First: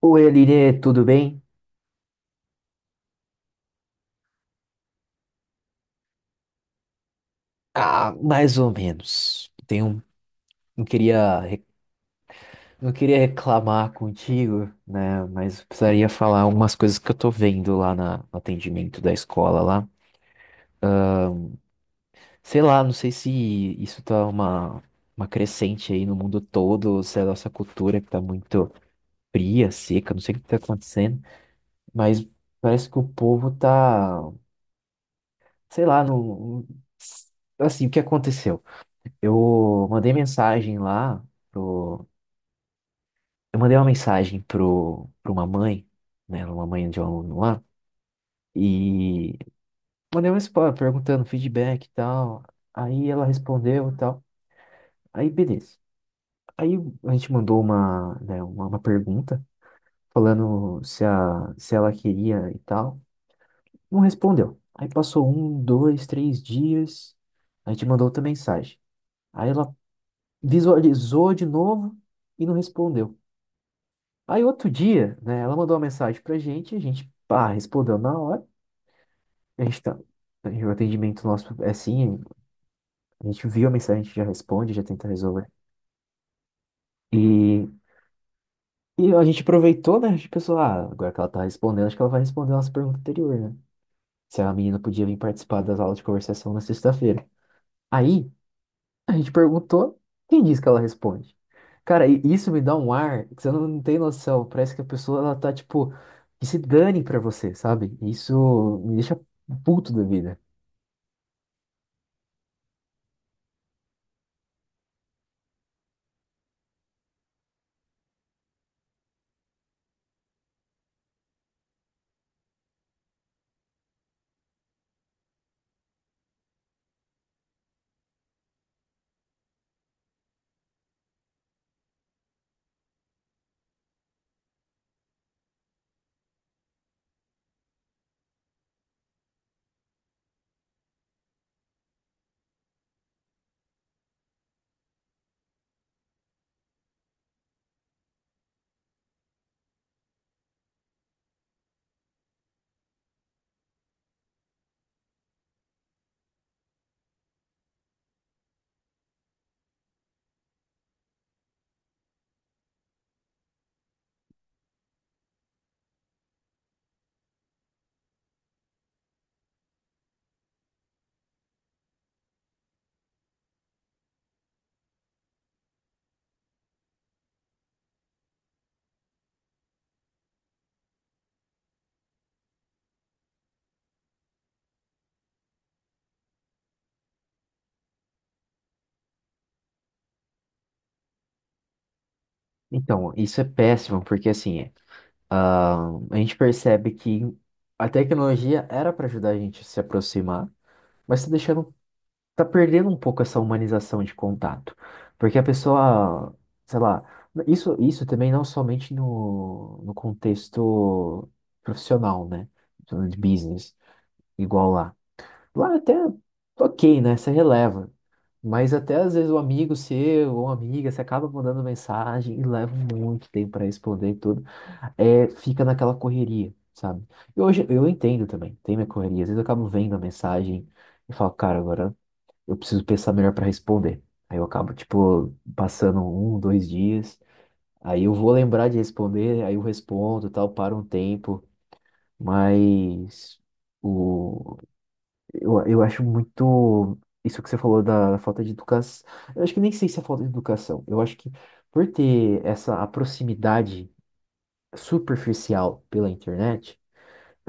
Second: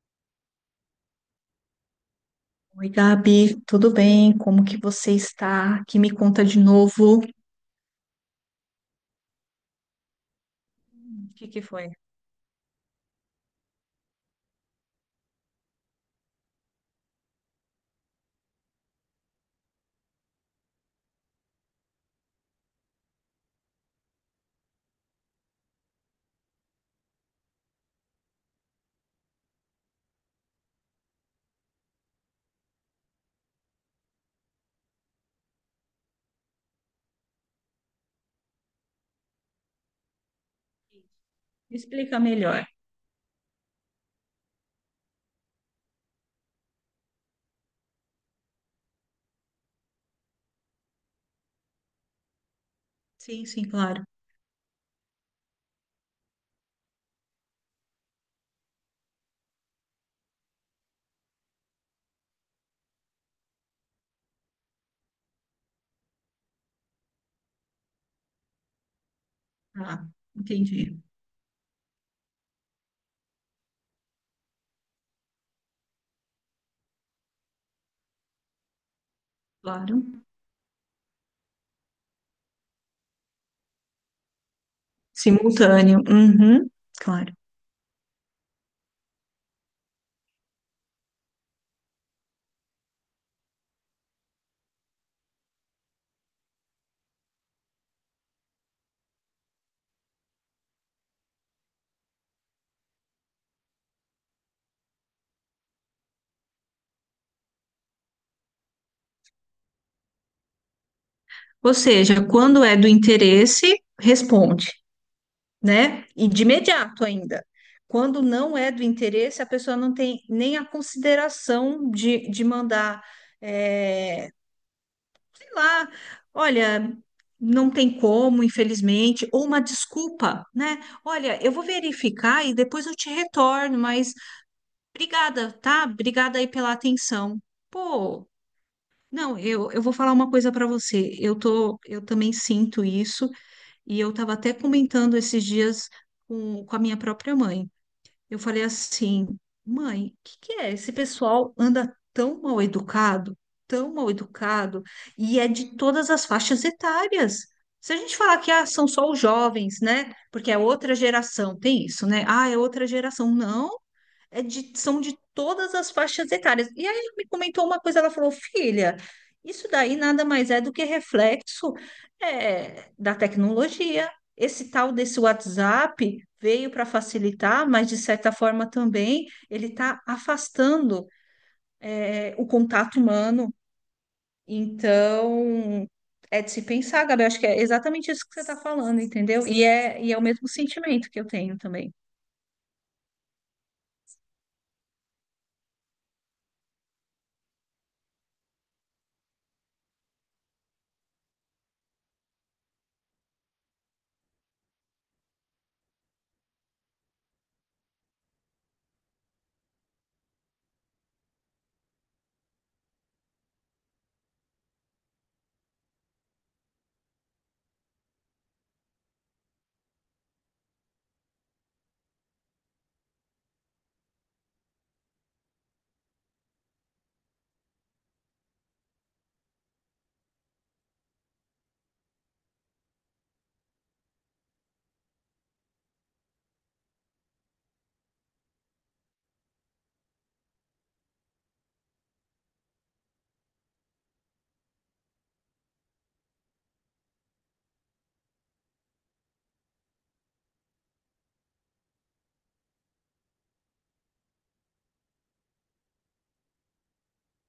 Oi, Aline, tudo bem? Oi, Gabi, tudo bem? Como que você está? Que me conta de novo. Ah, mais ou menos. Tenho, não O queria, que que re- foi? não queria reclamar contigo, né? Mas precisaria falar umas coisas que eu tô vendo lá no atendimento da escola lá. Sei lá, não sei se isso tá uma crescente aí no mundo todo, ou se é a nossa cultura que tá muito fria, seca, não sei o que tá acontecendo, mas parece que o povo tá, sei lá, assim, o que aconteceu? Eu mandei mensagem lá. Me explica melhor. Eu mandei uma mensagem pra uma mãe, né? Uma mãe de um aluno lá, e mandei uma resposta perguntando feedback e tal. Aí ela Sim, sim, respondeu e claro. tal. Aí beleza. Aí a gente mandou uma, né, uma pergunta falando se ela queria e tal. Não respondeu. Aí passou um, dois, três dias. A gente mandou outra mensagem. Aí ela Ah, entendi. visualizou de novo e não respondeu. Aí outro dia, né, ela mandou uma mensagem pra gente, a gente, pá, respondeu na hora. A gente tá, Claro. o atendimento nosso é assim, a gente viu a mensagem, a gente já responde, já tenta resolver. Simultâneo. Uhum, claro. E, e a gente aproveitou, né? A gente pensou, ah, agora que ela tá respondendo, acho que ela vai responder a nossa pergunta anterior, né? Se a menina podia vir participar das aulas de conversação na sexta-feira. Aí, a gente perguntou, quem disse que ela responde? Cara, e isso me dá um ar que você não tem noção. Parece que a pessoa, ela tá, tipo, que se dane pra você, sabe? Isso me deixa puto da vida. Ou seja, quando é do interesse, responde, né? E de imediato ainda. Quando não é do interesse, a pessoa não tem nem a consideração de mandar. eh, lá, olha, não tem como, infelizmente, ou uma desculpa, né? Olha, eu vou verificar e depois eu te retorno, mas obrigada, tá? Obrigada aí pela atenção. Pô, não, eu vou falar uma coisa para você. Eu tô, eu também sinto isso e eu estava até comentando esses dias com a minha própria mãe. Eu falei assim, mãe, o que que é? Esse pessoal anda tão mal educado, e é de todas as faixas etárias. Se a gente falar que ah, são só os jovens, né? Porque é outra geração, tem isso, né? Ah, é outra geração. Não, são de todas as faixas etárias. E aí ela me comentou uma coisa, ela falou, filha, isso daí nada mais é do que reflexo da tecnologia. Esse tal desse WhatsApp veio para facilitar, mas de certa forma também ele está afastando o contato humano. Então, é de se pensar, Gabi, acho que é exatamente isso que você está falando, entendeu? E é o mesmo sentimento que eu tenho também, Então, isso é péssimo, porque assim, ah, a gente percebe que a tecnologia era para ajudar a gente a se aproximar, mas está deixando, tá perdendo um pouco essa humanização de contato, porque a pessoa, sei lá, isso também não somente no contexto profissional, né, de business, igual lá. Lá é até ok, né, você releva, mas até às vezes o amigo seu ou amiga, você acaba mandando mensagem e leva muito tempo para responder e tudo é, fica naquela correria, sabe? E hoje eu entendo também, tem minha correria. Às vezes eu acabo vendo a mensagem e falo, cara, agora eu preciso pensar melhor para responder. Aí eu acabo, tipo, passando um, dois dias, aí eu vou lembrar de responder, aí eu respondo, e tal, para um tempo, mas o, eu acho muito. Isso que você falou da falta de educação. Eu acho que nem sei se é falta de educação. Eu acho que por ter essa a proximidade superficial pela internet,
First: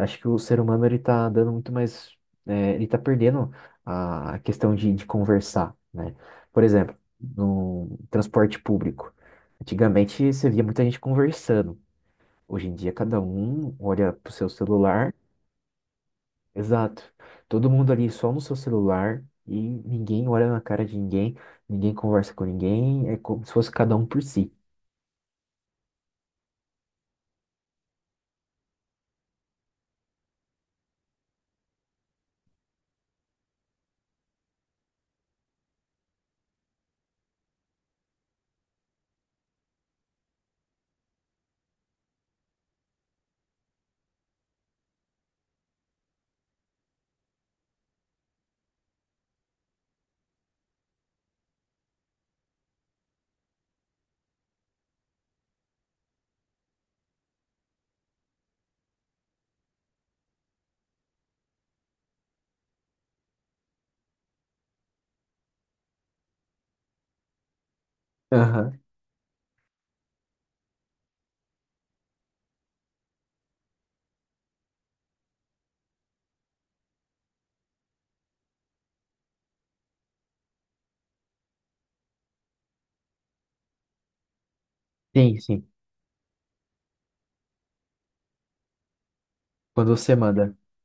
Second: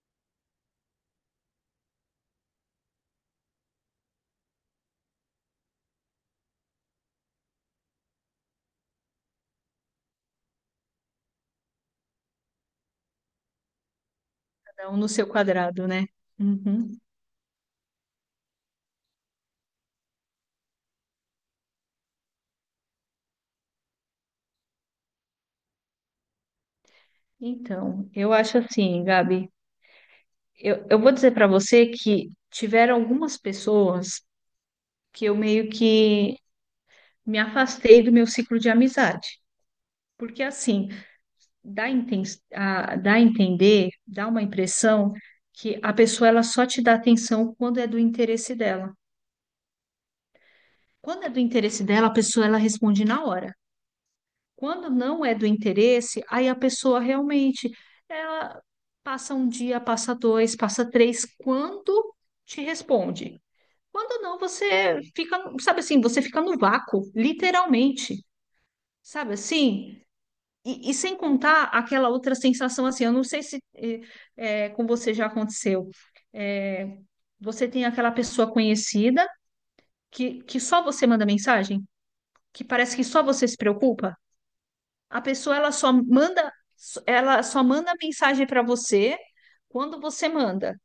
acho que o ser humano ele tá dando muito mais, é, ele tá perdendo a questão de conversar, né? Por exemplo, no transporte público. Antigamente você via muita gente conversando. Hoje em dia cada um olha pro seu cada um no celular. seu quadrado, né? Uhum. Exato. Todo mundo ali só no seu celular e ninguém olha na cara de ninguém, ninguém conversa com ninguém, é como se fosse cada um por si. Então, eu acho assim, Gabi, eu vou dizer para você que tiveram algumas pessoas que eu meio que me afastei do meu ciclo de amizade, porque assim, dá a, inten- dá a entender, dá uma impressão que a pessoa ela só te dá atenção quando é do interesse dela. Quando é do interesse dela, a pessoa ela responde na hora. Quando não é do interesse, aí a pessoa realmente ela passa um dia, passa dois, passa três, quando te responde. Quando não, você fica, sabe assim, você fica no vácuo, literalmente, Aham. sabe assim? E sem contar aquela outra sensação assim, eu não sei se com você já aconteceu. Eh, Você tem aquela pessoa conhecida que só você manda mensagem, que parece que só você se preocupa. A Sim, pessoa sim. Ela só manda mensagem para você Quando quando você você manda. manda.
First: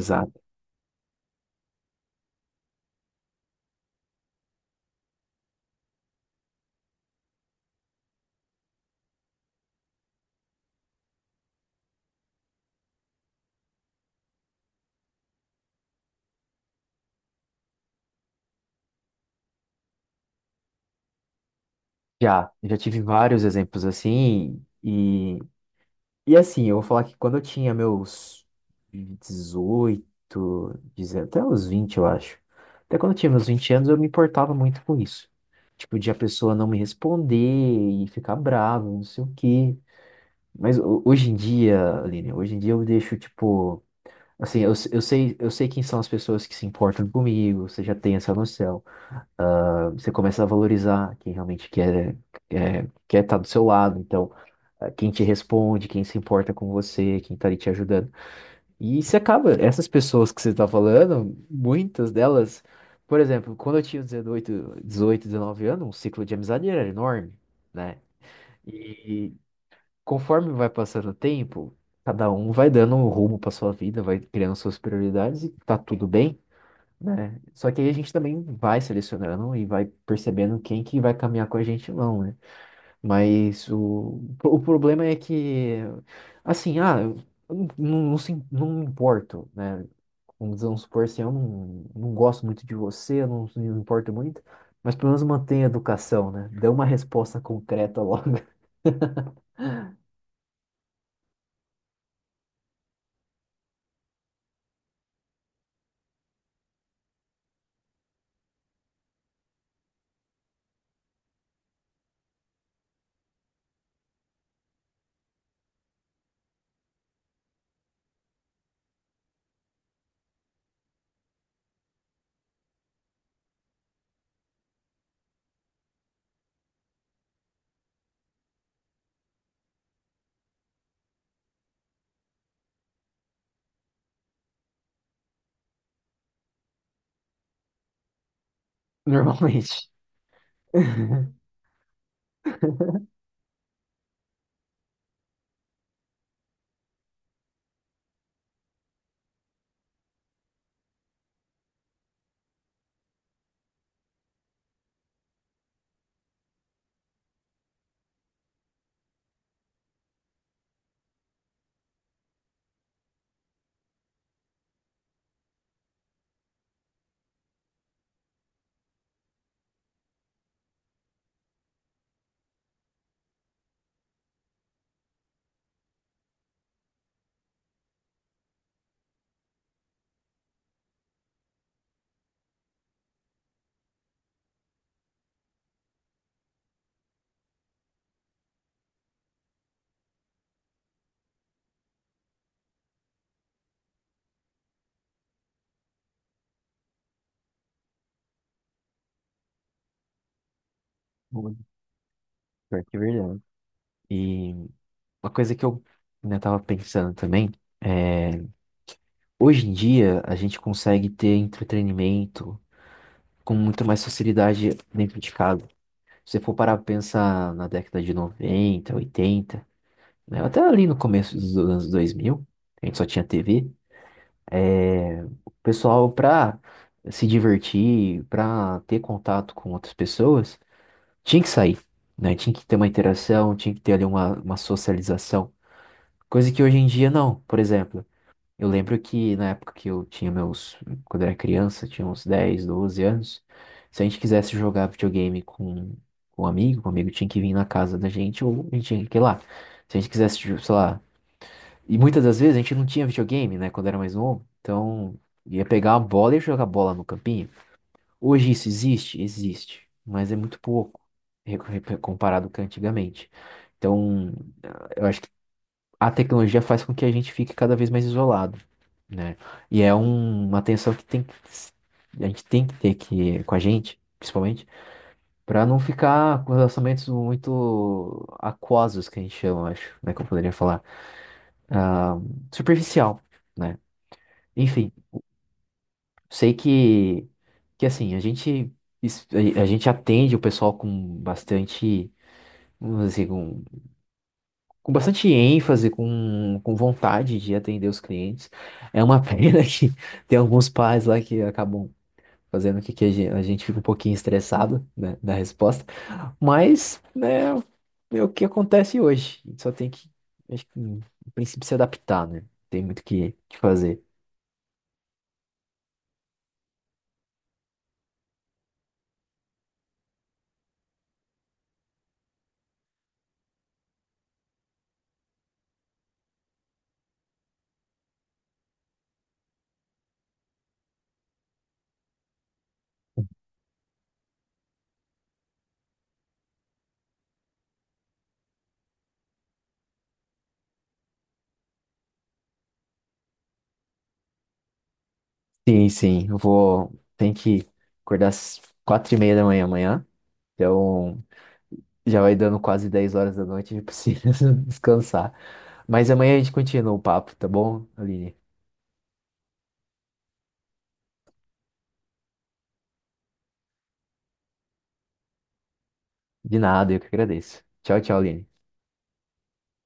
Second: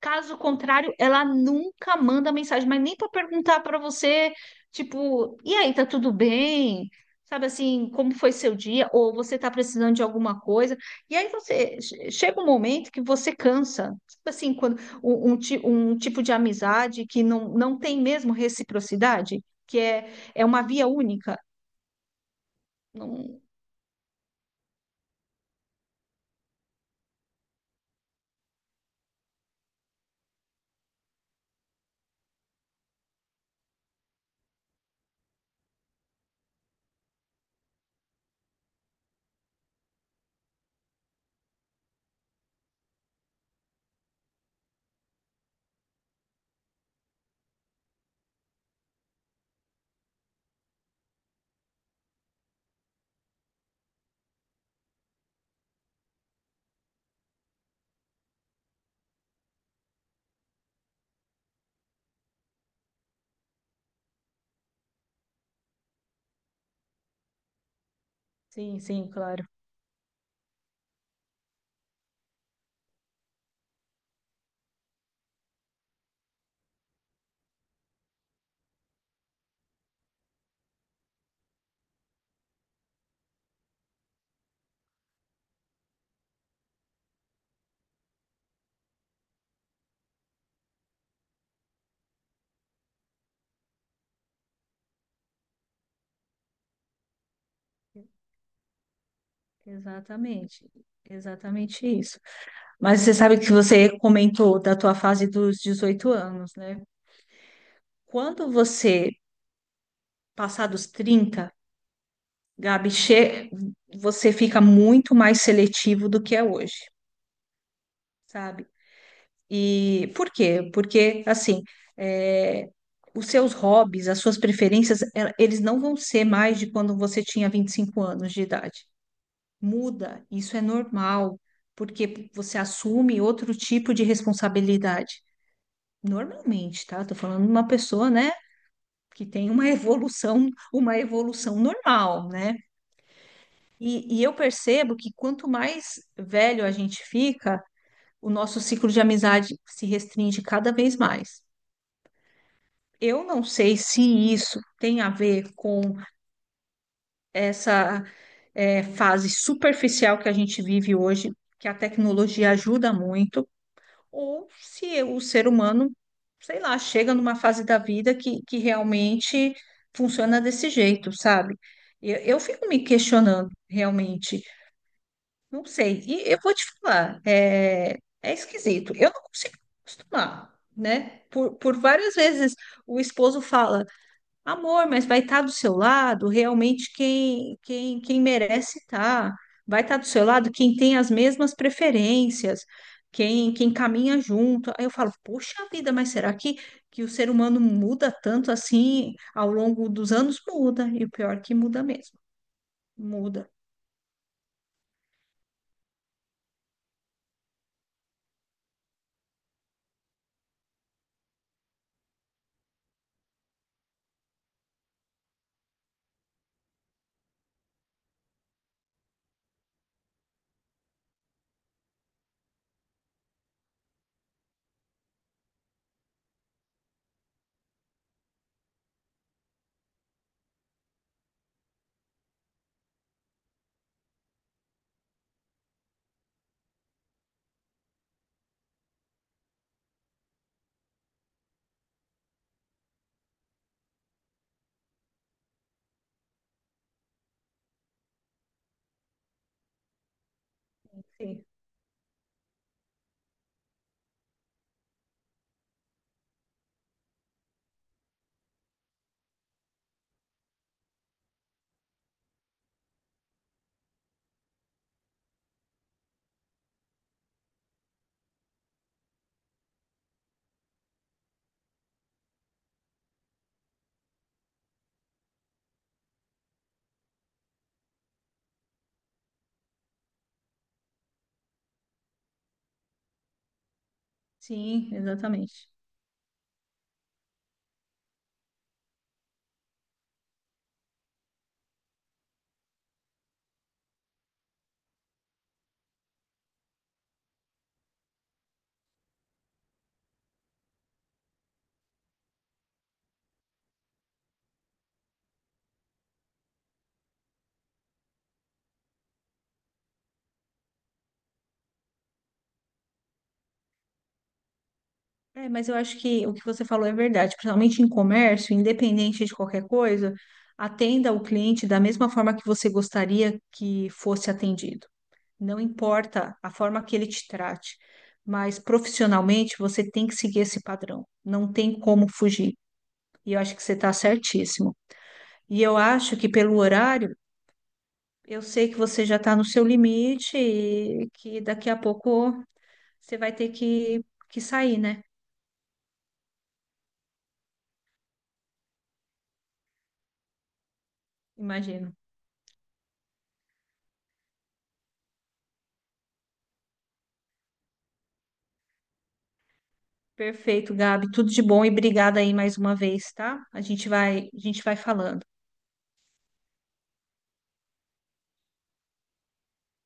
Caso contrário, ela nunca manda mensagem, mas nem para perguntar para você, tipo, e aí, tá tudo bem? Sabe assim, como foi seu dia? Ou você tá precisando de alguma coisa? E aí chega um momento que você cansa. Sabe assim, quando um tipo de amizade que não tem mesmo reciprocidade, é uma via única. Já, já tive Não- vários exemplos assim, e assim, eu vou falar que quando eu tinha meus 18 19, até os 20 eu acho. Até quando eu tinha meus 20 anos, eu me importava muito com isso. Tipo, de a pessoa não me responder e ficar brava, não sei o quê. Mas hoje em dia, Aline, hoje em dia eu deixo, tipo. Assim, eu sei quem são as pessoas que se importam comigo, você já tem essa noção. Ah, você começa a valorizar quem realmente quer, quer estar do seu lado. Então ah, quem te responde, quem se importa com você, quem tá ali te ajudando. E você acaba, essas pessoas que você tá falando, muitas delas, por exemplo, quando eu tinha 18, 18, 19 anos, o ciclo de amizade era enorme, né? Sim, sim, E claro. conforme vai passando o tempo, cada um vai dando um rumo pra sua vida, vai criando suas prioridades e tá tudo bem. Né? Só que aí a gente também vai selecionando e vai percebendo quem que vai caminhar com a gente ou não, né? Mas o problema é que, assim, ah, eu não me importo, né? Vamos dizer, vamos supor assim, eu não gosto muito de você, eu não me importo muito, mas pelo menos mantenha a educação, né? Dê uma resposta concreta logo, Exatamente, exatamente isso. Mas você sabe que você comentou da tua fase dos 18 anos, né? Quando você passar dos 30, Gabi, você fica muito mais seletivo do que é hoje, sabe? E por quê? Porque, assim, é, os seus hobbies, as suas preferências, eles não vão ser mais de quando você tinha 25 anos de idade. Muda, isso é normal, porque você assume outro tipo de responsabilidade. Normalmente, tá? Tô falando de uma pessoa, né, que tem uma normalmente. evolução, uma evolução normal, né? E eu percebo que quanto mais velho a gente fica, o nosso ciclo de amizade se restringe cada vez mais. Eu não sei se isso tem a ver com essa fase superficial que a gente vive hoje, que a tecnologia ajuda muito, ou se o ser humano, sei lá, chega numa fase da vida que realmente funciona desse jeito, sabe? Eu fico me questionando, realmente. Não sei. E eu vou te falar, é esquisito. Eu não consigo me acostumar, né? Por várias vezes o esposo fala. Amor, mas vai estar do seu lado realmente quem merece estar. Vai estar do seu lado quem tem as mesmas preferências, quem caminha junto. Aí eu falo, poxa vida, que o ser humano muda tanto assim ao longo dos anos? Muda, e o pior é que Muito, muda mesmo. pior que é verdade. Muda. E uma coisa que eu, né, tava pensando também é, hoje em dia a gente consegue ter entretenimento com muito mais facilidade dentro de casa. Se você for parar pra pensar na década de 90, 80, né, até ali no começo dos anos 2000, a gente só tinha TV, é, o pessoal, pra se divertir, pra ter contato com outras pessoas, tinha que sair, né? Tinha que ter uma interação, tinha que ter ali uma, socialização. Coisa que hoje em dia não. Por exemplo, eu lembro que na época que eu tinha meus. Quando eu era criança, tinha uns 10, 12 anos. Se a gente quisesse jogar videogame com um amigo, o amigo tinha que vir na casa da gente ou a gente tinha que ir lá. Se a gente quisesse, tipo, sei lá. Sim, E muitas das vezes a gente não tinha videogame, né, quando era mais novo. Então ia pegar a bola e jogar bola no campinho. Hoje isso existe? Existe. Mas é muito pouco comparado com antigamente. Então a tecnologia faz com que a gente fique cada vez mais isolado, né? E é uma tensão que tem que, a gente tem que ter que, com a gente, principalmente, para não ficar com relacionamentos muito aquosos, que a gente chama, acho, né? Que eu poderia falar. Ah, superficial, né? sim, Enfim, exatamente. sei que assim, a gente, es- a gente atende o pessoal com bastante, vamos dizer, assim, com bastante ênfase, com vontade de atender os clientes. É uma pena que tem alguns pais lá que acabam fazendo com que a gente fique um pouquinho estressado, né, da resposta. Mas, né, é o que acontece hoje. A gente só tem que, acho que, no princípio, se adaptar, né? Tem muito o que que fazer. É, mas eu acho que o que você falou é verdade, principalmente em comércio, independente de qualquer coisa, atenda o cliente da mesma forma que você gostaria que fosse atendido. Não importa a forma que ele te trate, mas profissionalmente você tem que seguir esse padrão. Não tem como fugir. E eu acho que você está certíssimo. E eu acho que pelo horário, eu sei que você já está no seu limite e que daqui a pouco você vai ter que sair, né? Sim, sim, eu vou. Tem que acordar às 4:30 da manhã amanhã. Então, Imagino. já vai dando quase 10 horas da noite, eu preciso descansar. Mas amanhã a gente continua o papo, tá bom, Aline? Perfeito, Gabi. Tudo de bom e obrigada aí mais uma vez, tá? A gente vai falando. De nada, eu que agradeço. Tchau, tchau, Aline.